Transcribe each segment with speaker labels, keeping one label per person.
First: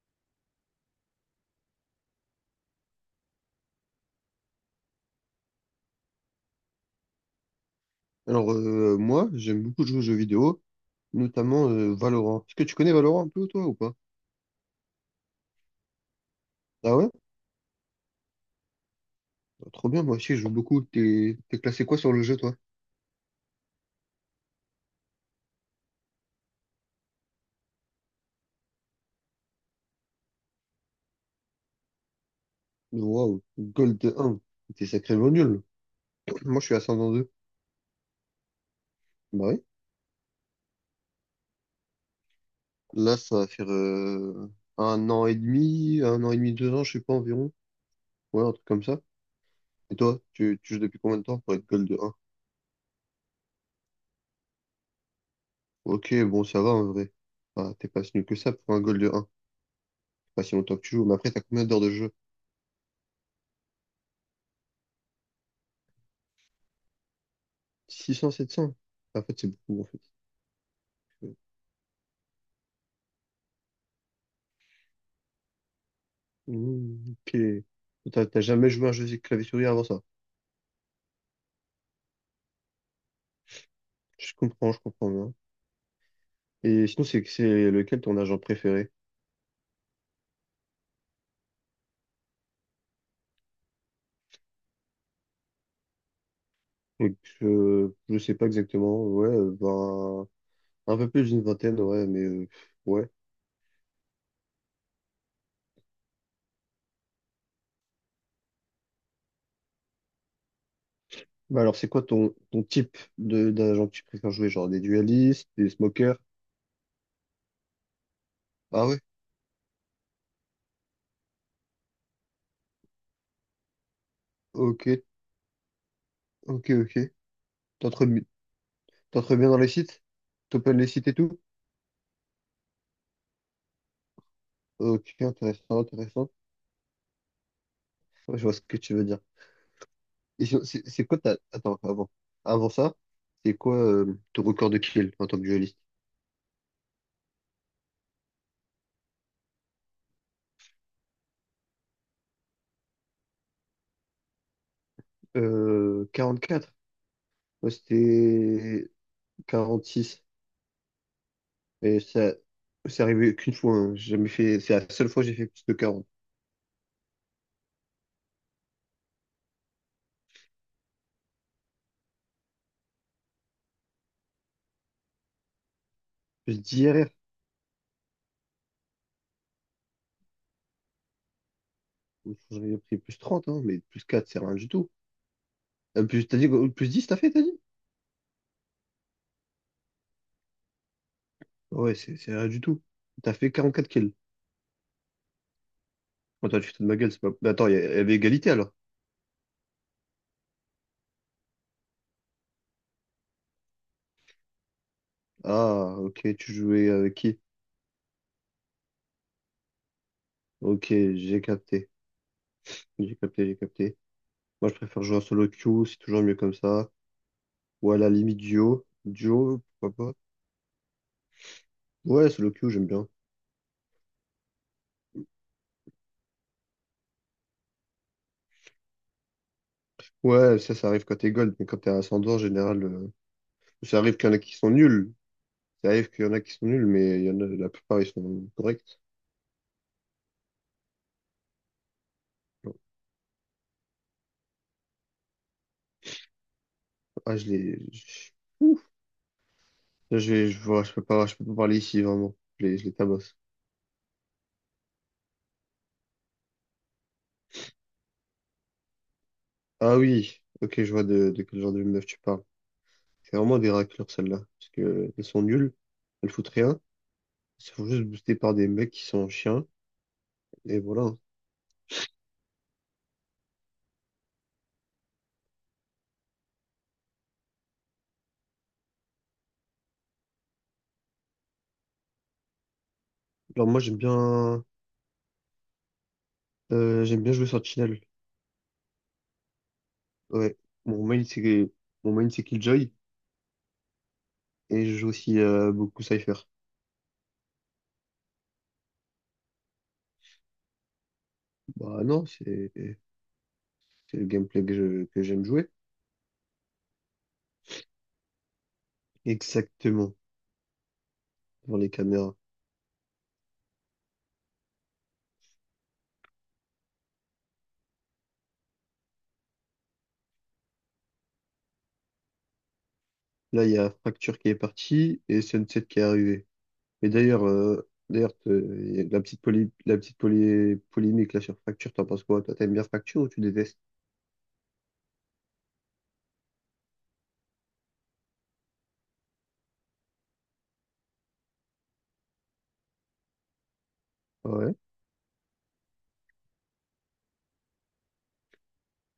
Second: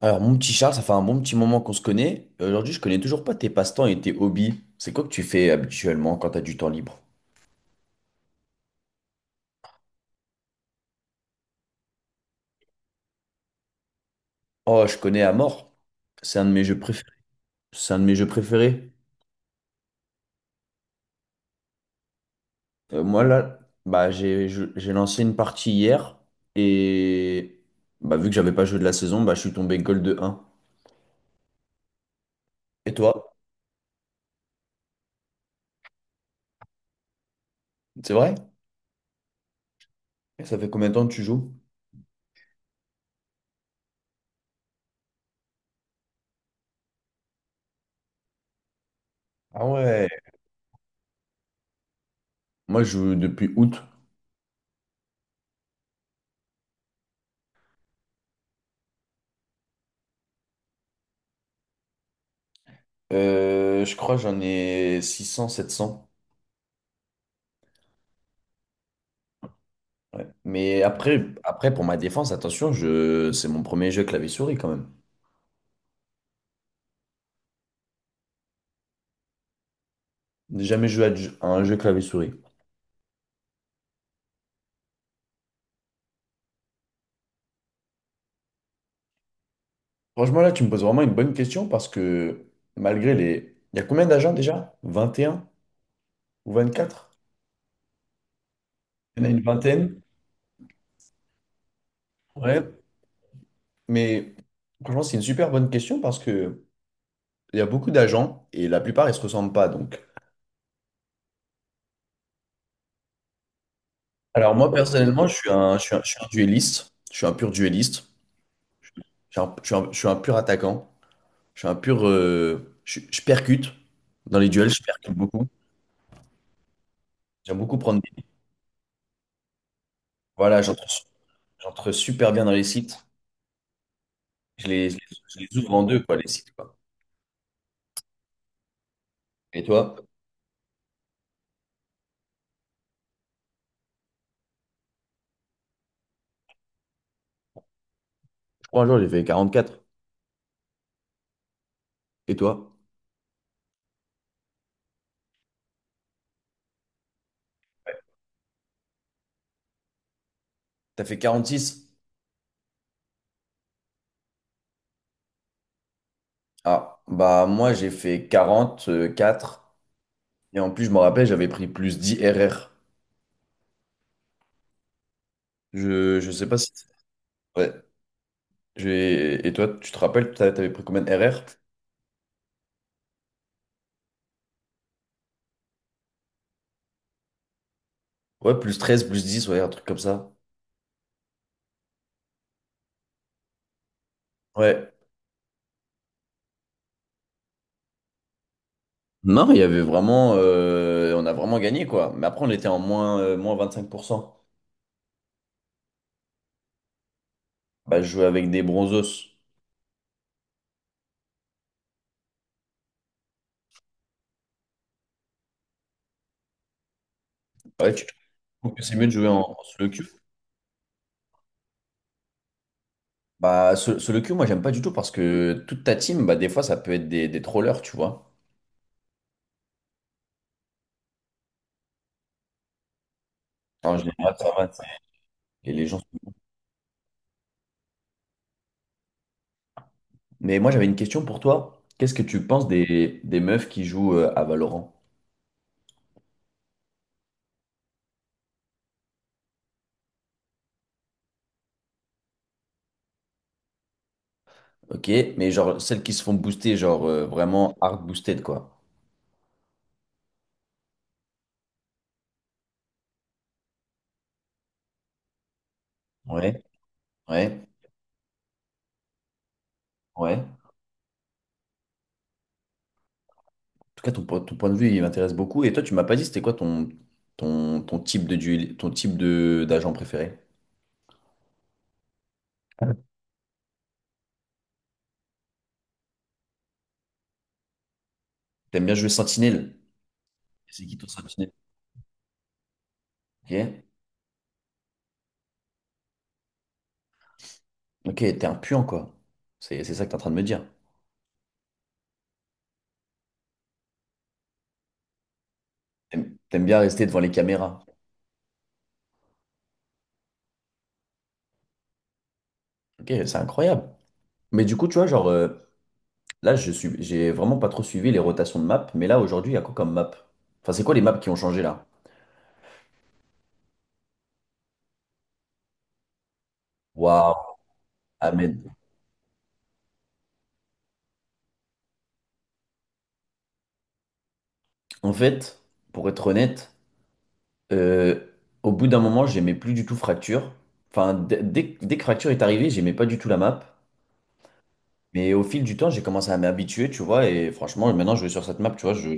Speaker 1: Alors, mon petit Charles, ça fait un bon petit moment qu'on se connaît. Et aujourd'hui, je connais toujours pas tes passe-temps et tes hobbies. C'est quoi que tu fais habituellement quand t'as du temps libre?
Speaker 2: Alors, moi, j'aime beaucoup jouer aux jeux vidéo, notamment Valorant. Est-ce que tu connais Valorant un peu, toi, ou pas?
Speaker 1: Oh, je connais à mort. C'est un de mes jeux
Speaker 2: Ah ouais?
Speaker 1: préférés. C'est un de mes jeux préférés.
Speaker 2: Bah, trop bien, moi aussi, je joue beaucoup. T'es classé quoi sur le jeu, toi?
Speaker 1: Moi, là, bah, j'ai lancé une partie hier et bah, vu que j'avais pas joué de la saison, bah, je suis tombé gold de 1. Et toi?
Speaker 2: Waouh, Gold 1. T'es sacrément nul. Moi, je suis ascendant 2.
Speaker 1: C'est vrai?
Speaker 2: Bah oui.
Speaker 1: Ça fait combien de temps que tu joues?
Speaker 2: Là, ça va faire un an et demi, un an et demi, 2 ans, je sais pas, environ. Ouais, un truc comme ça.
Speaker 1: Ah
Speaker 2: Et
Speaker 1: ouais.
Speaker 2: toi, tu joues depuis combien de temps pour être Gold 1?
Speaker 1: Moi, je joue depuis août.
Speaker 2: Ok, bon, ça va, en vrai. Ah, t'es pas si nul que ça pour un Gold 1. Pas si longtemps que tu joues, mais après, t'as combien d'heures de jeu?
Speaker 1: Je crois que j'en ai 600, 700.
Speaker 2: 600 700 Bah, c'est beaucoup, en fait.
Speaker 1: Ouais. Mais après, après, pour ma défense, attention, je c'est mon premier jeu clavier-souris quand même.
Speaker 2: Mmh, ok. T'as jamais joué à un jeu de clavier-souris avant ça?
Speaker 1: J'ai jamais joué à un jeu clavier-souris.
Speaker 2: Je comprends bien. Et sinon, c'est lequel ton agent préféré?
Speaker 1: Franchement, là, tu me poses vraiment une bonne question parce que malgré les il y a combien d'agents déjà? 21 ou 24?
Speaker 2: Donc, je sais pas exactement.
Speaker 1: Il y
Speaker 2: Ouais,
Speaker 1: en a une vingtaine.
Speaker 2: ben, un peu plus d'une vingtaine, ouais, mais
Speaker 1: Ouais.
Speaker 2: ouais.
Speaker 1: Mais franchement, c'est une super bonne question parce que il y a beaucoup d'agents et la plupart, ils se ressemblent pas. Donc
Speaker 2: Bah alors, c'est quoi ton type de d'agent que tu préfères jouer?
Speaker 1: alors
Speaker 2: Genre
Speaker 1: moi,
Speaker 2: des
Speaker 1: personnellement,
Speaker 2: dualistes, des
Speaker 1: je
Speaker 2: smokers?
Speaker 1: suis un duelliste. Je suis un pur duelliste.
Speaker 2: Ah ouais?
Speaker 1: Je suis un pur attaquant. Je suis un pur. Je percute dans les duels, je
Speaker 2: Ok,
Speaker 1: percute beaucoup.
Speaker 2: ok, ok.
Speaker 1: J'aime beaucoup prendre
Speaker 2: T'entres
Speaker 1: des.
Speaker 2: bi- T'entres bien dans les sites?
Speaker 1: Voilà,
Speaker 2: T'open les sites et tout?
Speaker 1: j'entre super bien dans les sites.
Speaker 2: Ok,
Speaker 1: Je les
Speaker 2: intéressant,
Speaker 1: ouvre en deux, quoi, les
Speaker 2: intéressant.
Speaker 1: sites, quoi.
Speaker 2: Ouais, je vois ce que tu veux dire.
Speaker 1: Et toi?
Speaker 2: Et sinon, c'est quoi ta... Attends, avant. Avant ça, c'est quoi ton record de kill en tant que dueliste?
Speaker 1: Je crois un jour, j'ai fait 44. Et toi?
Speaker 2: 44. Moi, c'était 46.
Speaker 1: T'as fait 46?
Speaker 2: Et ça, c'est arrivé qu'une fois, hein. J'ai jamais fait... C'est la seule fois que j'ai fait plus de 40.
Speaker 1: Ah, bah moi, j'ai fait 44. Et en plus, je me rappelle, j'avais pris plus 10 RR. Je sais pas
Speaker 2: Plus
Speaker 1: si.
Speaker 2: 10 RR.
Speaker 1: Ouais. Et toi, tu te rappelles, t'avais pris combien de RR?
Speaker 2: J'aurais pris plus 30, hein, mais plus 4, c'est rien du tout. Plus... T'as dit quoi? Plus 10, t'as fait, t'as dit?
Speaker 1: Ouais, plus 13, plus 10, ouais, un truc comme ça.
Speaker 2: Ouais, c'est rien du tout. T'as fait 44 kills.
Speaker 1: Ouais.
Speaker 2: Attends, tu te fous de ma gueule, c'est pas... Mais attends, il y avait égalité, alors.
Speaker 1: Non, il y avait vraiment, on a vraiment gagné quoi. Mais après, on était en moins, moins 25%.
Speaker 2: Ah, ok, tu jouais avec qui?
Speaker 1: Bah, je jouais avec des bronzos.
Speaker 2: Ok, j'ai capté. J'ai capté, j'ai capté. Moi, je préfère jouer en solo queue, c'est toujours mieux comme ça.
Speaker 1: Ouais,
Speaker 2: Ou à
Speaker 1: tu
Speaker 2: la limite
Speaker 1: trouves que
Speaker 2: duo.
Speaker 1: c'est mieux de jouer en,
Speaker 2: Duo,
Speaker 1: en solo queue?
Speaker 2: pourquoi pas? Ouais, solo queue, j'aime bien.
Speaker 1: Bah, solo queue, moi, j'aime pas du tout parce que toute ta team, bah, des fois, ça peut être des trollers, tu vois.
Speaker 2: Ouais, ça arrive quand t'es gold, mais quand t'es ascendant, en général,
Speaker 1: En
Speaker 2: ça arrive qu'il y
Speaker 1: général,
Speaker 2: en a
Speaker 1: ça
Speaker 2: qui sont
Speaker 1: va, c'est-
Speaker 2: nuls.
Speaker 1: et les
Speaker 2: Ça
Speaker 1: gens.
Speaker 2: arrive qu'il y en a qui sont nuls, mais il y en a, la plupart, ils sont corrects.
Speaker 1: Mais moi, j'avais une question pour toi. Qu'est-ce que tu penses
Speaker 2: Donc,
Speaker 1: des meufs qui jouent à Valorant?
Speaker 2: ah, ouf. Là, je vois, je peux pas parler ici, vraiment. Je les tabasse.
Speaker 1: Ok, mais genre celles qui se font booster, genre vraiment hard boosted quoi.
Speaker 2: Ah oui, ok, je vois de quel genre de meuf tu parles. C'est vraiment des raclures, celles-là. Parce que elles sont nulles, elles foutent
Speaker 1: Ouais,
Speaker 2: rien.
Speaker 1: ouais,
Speaker 2: Elles se font juste booster par des mecs qui sont chiens.
Speaker 1: ouais.
Speaker 2: Et voilà.
Speaker 1: Tout cas, ton, ton point de vue, il m'intéresse beaucoup. Et toi, tu m'as pas dit, c'était quoi ton, ton, ton type de duel, ton type de d'agent préféré?
Speaker 2: Alors, moi, j'aime bien jouer Sentinel.
Speaker 1: T'aimes bien jouer Sentinelle?
Speaker 2: Ouais.
Speaker 1: C'est qui
Speaker 2: Mon
Speaker 1: ton
Speaker 2: main
Speaker 1: Sentinelle?
Speaker 2: c'est mon main c'est Killjoy
Speaker 1: Ok,
Speaker 2: et je joue aussi beaucoup Cypher.
Speaker 1: ok, t'es un puant, quoi. C'est ça que t'es en train de me dire.
Speaker 2: Bah non, c'est le gameplay que j'aime jouer.
Speaker 1: T'aimes bien rester devant les caméras.
Speaker 2: Exactement, dans les caméras.
Speaker 1: Ok, c'est incroyable. Mais du coup, tu vois, genre, là, j'ai vraiment pas trop suivi les rotations de maps. Mais là, aujourd'hui, il y a quoi comme map? Enfin, c'est quoi les maps qui ont changé là?
Speaker 2: Là, il y a Fracture qui est parti et Sunset qui est arrivé. Et d'ailleurs,
Speaker 1: Waouh, Ahmed.
Speaker 2: y a la polémique là sur Fracture, t'en penses quoi? Toi, t'aimes bien Fracture ou tu détestes?
Speaker 1: En fait, pour être honnête, Euh, au bout d'un moment, j'aimais plus du tout Fracture. Enfin, dès que Fracture est arrivé, j'aimais pas du tout la map.
Speaker 2: Ah ouais,
Speaker 1: Mais au fil du temps, j'ai commencé à m'habituer, tu vois. Et franchement, maintenant, je vais sur cette map, tu vois, je,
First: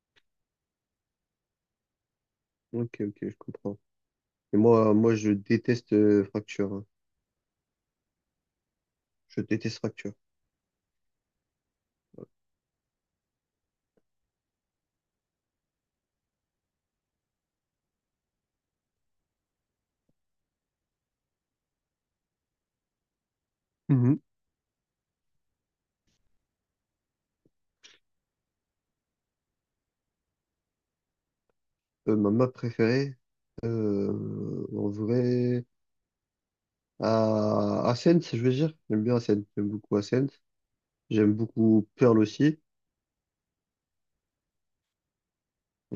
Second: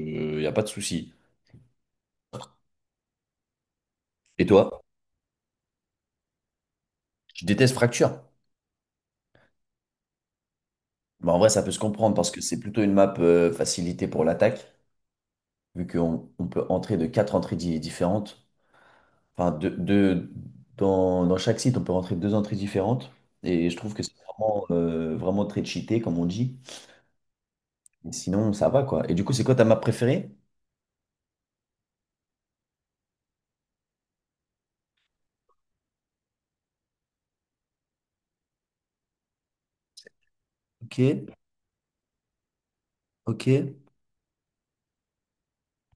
Speaker 1: y a pas de souci.
Speaker 2: ok, ok, je comprends.
Speaker 1: Et
Speaker 2: Et
Speaker 1: toi,
Speaker 2: moi moi, je déteste Fracture, hein.
Speaker 1: je déteste Fracture?
Speaker 2: Je déteste Fracture.
Speaker 1: Bah, en vrai, ça peut se comprendre parce que c'est plutôt une map facilitée pour l'attaque, vu qu'on on peut entrer de quatre entrées différentes. Enfin, de- dans, dans chaque site, on peut rentrer deux entrées différentes. Et je trouve que c'est vraiment, vraiment très cheaté, comme on dit. Mais sinon, ça va, quoi. Et du coup, c'est quoi ta map préférée?
Speaker 2: Ma map préférée, en vrai, à Ascent, je veux dire. J'aime bien Ascent.
Speaker 1: Ok,
Speaker 2: J'aime beaucoup Pearl aussi.
Speaker 1: ok. Et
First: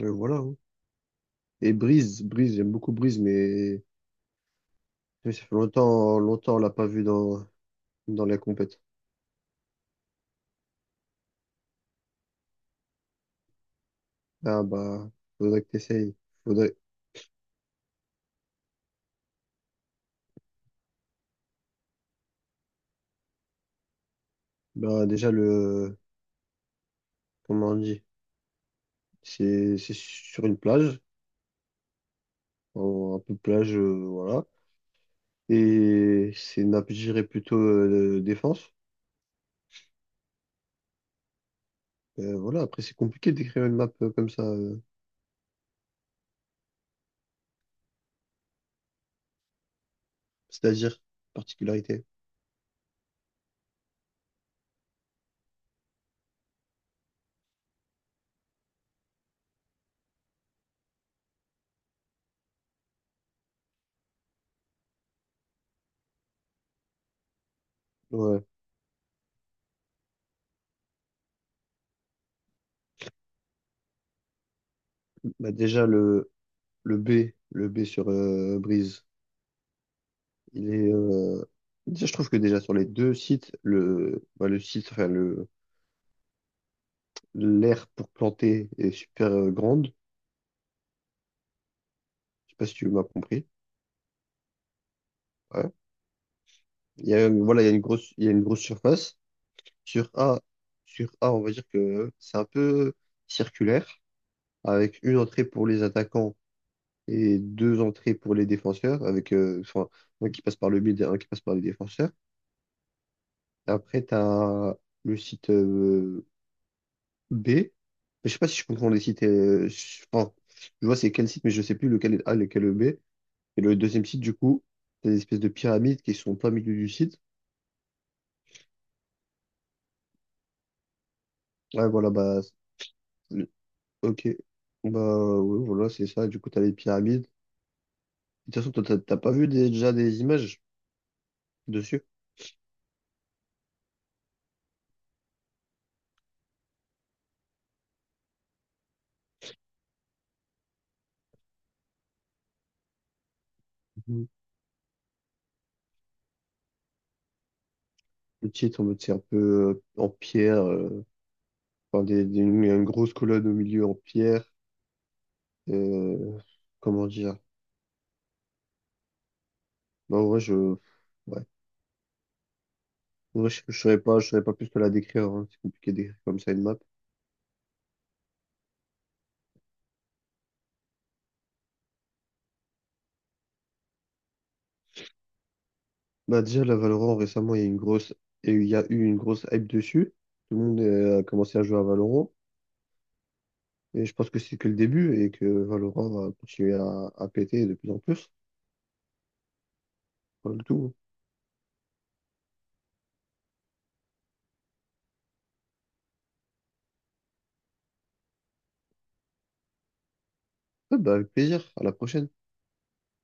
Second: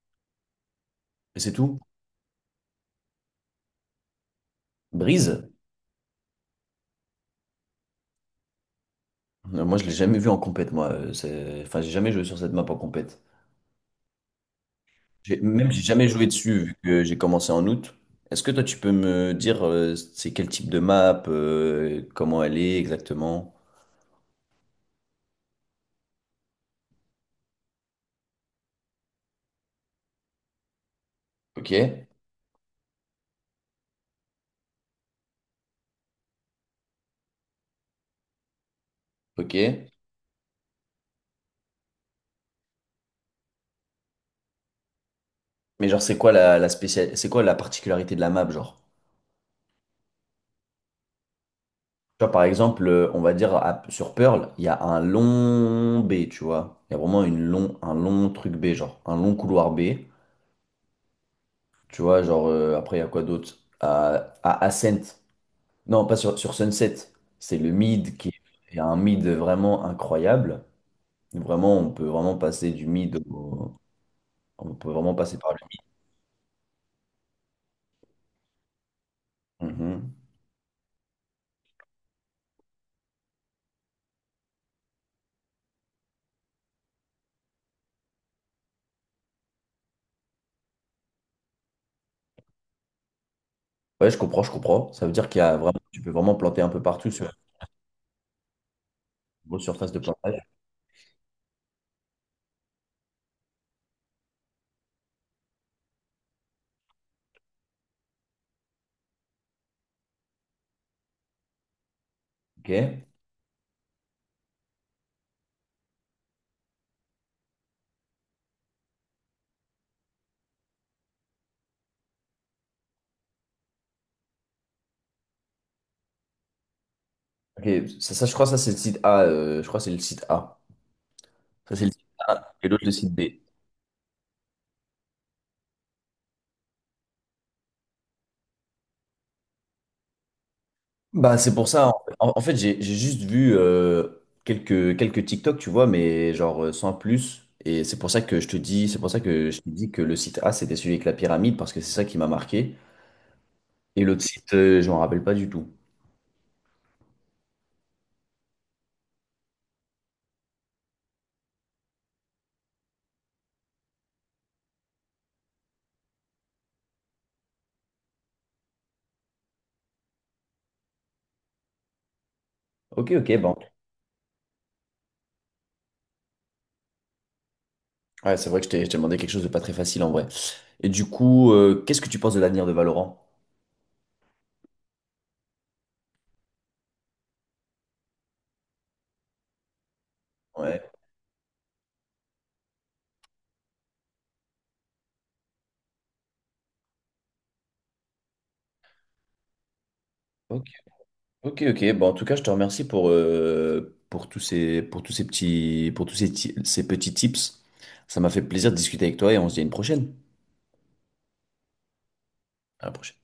Speaker 2: Voilà, hein.
Speaker 1: c'est
Speaker 2: Et
Speaker 1: tout?
Speaker 2: J'aime beaucoup Breeze, mais ça
Speaker 1: Brise?
Speaker 2: fait longtemps, longtemps, on l'a pas vu dans, dans les compètes.
Speaker 1: Moi, je l'ai jamais vu en compète, moi. C'est- enfin, j'ai jamais joué sur cette map en compète.
Speaker 2: Ah bah,
Speaker 1: J'ai-
Speaker 2: faudrait que
Speaker 1: même, j'ai jamais
Speaker 2: t'essayes.
Speaker 1: joué dessus, vu
Speaker 2: Faudrait.
Speaker 1: que j'ai commencé en août. Est-ce que toi, tu peux me dire, c'est quel type de map, comment elle est exactement?
Speaker 2: Bah, déjà, comment on dit? C'est sur une plage,
Speaker 1: Ok,
Speaker 2: un peu plage, voilà. Et c'est une nappe, je dirais, plutôt défense.
Speaker 1: ok.
Speaker 2: Voilà, après, c'est compliqué d'écrire une map comme ça,
Speaker 1: Mais genre, c'est quoi la, la spécial c'est quoi la particularité de la map, genre?
Speaker 2: c'est-à-dire particularité.
Speaker 1: Tu vois, par exemple, on va dire sur Pearl, il y a un long B, tu vois. Il y a vraiment une long, un long truc B, genre un long couloir B. Tu vois, genre, après, il y a quoi d'autre? À Ascent. Non, pas sur, sur Sunset. C'est le mid qui
Speaker 2: Ouais.
Speaker 1: est un mid vraiment incroyable. Vraiment, on peut vraiment passer du mid au on peut vraiment passer par
Speaker 2: Bah, déjà, le B, le B sur Breeze,
Speaker 1: le mid. Mhm.
Speaker 2: il est... déjà, je trouve que déjà sur les deux sites, le, bah, le site, enfin, le, l'aire pour planter est super grande. Je sais pas si tu m'as compris.
Speaker 1: Ouais, je comprends, je comprends. Ça veut dire qu'il y a
Speaker 2: Ouais.
Speaker 1: vraiment, tu peux vraiment planter un peu
Speaker 2: Il
Speaker 1: partout
Speaker 2: y a,
Speaker 1: sur
Speaker 2: une- Voilà, il y a une grosse surface.
Speaker 1: une grosse surface de
Speaker 2: Sur
Speaker 1: plantage.
Speaker 2: A, sur A, on va dire que c'est un peu circulaire, avec une entrée pour les attaquants et deux entrées pour les défenseurs, avec enfin, un qui passe par le milieu et un qui passe par les défenseurs.
Speaker 1: Ok.
Speaker 2: Après, tu as le site B. Je sais pas si je comprends les sites. Enfin, je vois c'est quel site, mais je sais plus lequel est A, lequel est B. Et le deuxième site, du coup, c'est des espèces de pyramides qui sont en plein milieu du site.
Speaker 1: Ok, ça, je crois que ça c'est le site A. Je crois que c'est le site A. Ça, c'est
Speaker 2: Ouais,
Speaker 1: le site
Speaker 2: voilà,
Speaker 1: A et l'autre, le site B.
Speaker 2: c'est- ok. Bah, ouais, voilà, c'est ça. Du coup, t'as les pyramides. De toute façon, toi, t'as pas vu déjà des images
Speaker 1: Bah, c'est pour ça.
Speaker 2: dessus?
Speaker 1: J'ai juste vu quelques, quelques TikTok, tu vois, mais genre sans plus. Et c'est pour ça que je te dis, c'est pour ça que je te dis que le site A, c'était celui avec la pyramide, parce que c'est ça qui m'a marqué. Et l'autre site, je m'en rappelle pas du tout.
Speaker 2: Le titre, en mode, c'est un peu en pierre, enfin, une grosse colonne au milieu en pierre. euh, Comment dire? Bah, en vrai, ouais.
Speaker 1: Ok, ok,
Speaker 2: En vrai,
Speaker 1: bon.
Speaker 2: je saurais pas, je saurais pas plus que la décrire, hein. C'est compliqué de d'écrire comme ça une map.
Speaker 1: Ouais, c'est vrai que je t'ai demandé quelque chose de pas très facile en vrai. Et du coup, qu'est-ce que tu penses de l'avenir de Valorant?
Speaker 2: Bah, déjà, la Valorant, récemment, il y a une grosse, et il y a eu une grosse hype dessus. Tout le monde
Speaker 1: Ouais.
Speaker 2: a commencé à jouer à Valorant. Et je pense que c'est que le début et que Valorant va continuer à péter de plus en plus. Voilà
Speaker 1: Ok.
Speaker 2: le tout.
Speaker 1: Ok, ok. Bon, en tout cas, je te remercie pour tous ces petits, pour tous ces, ces petits tips. Ça m'a fait plaisir de discuter avec toi et on se dit à une prochaine.
Speaker 2: Ouais, bah, avec plaisir. À la prochaine.
Speaker 1: À la prochaine.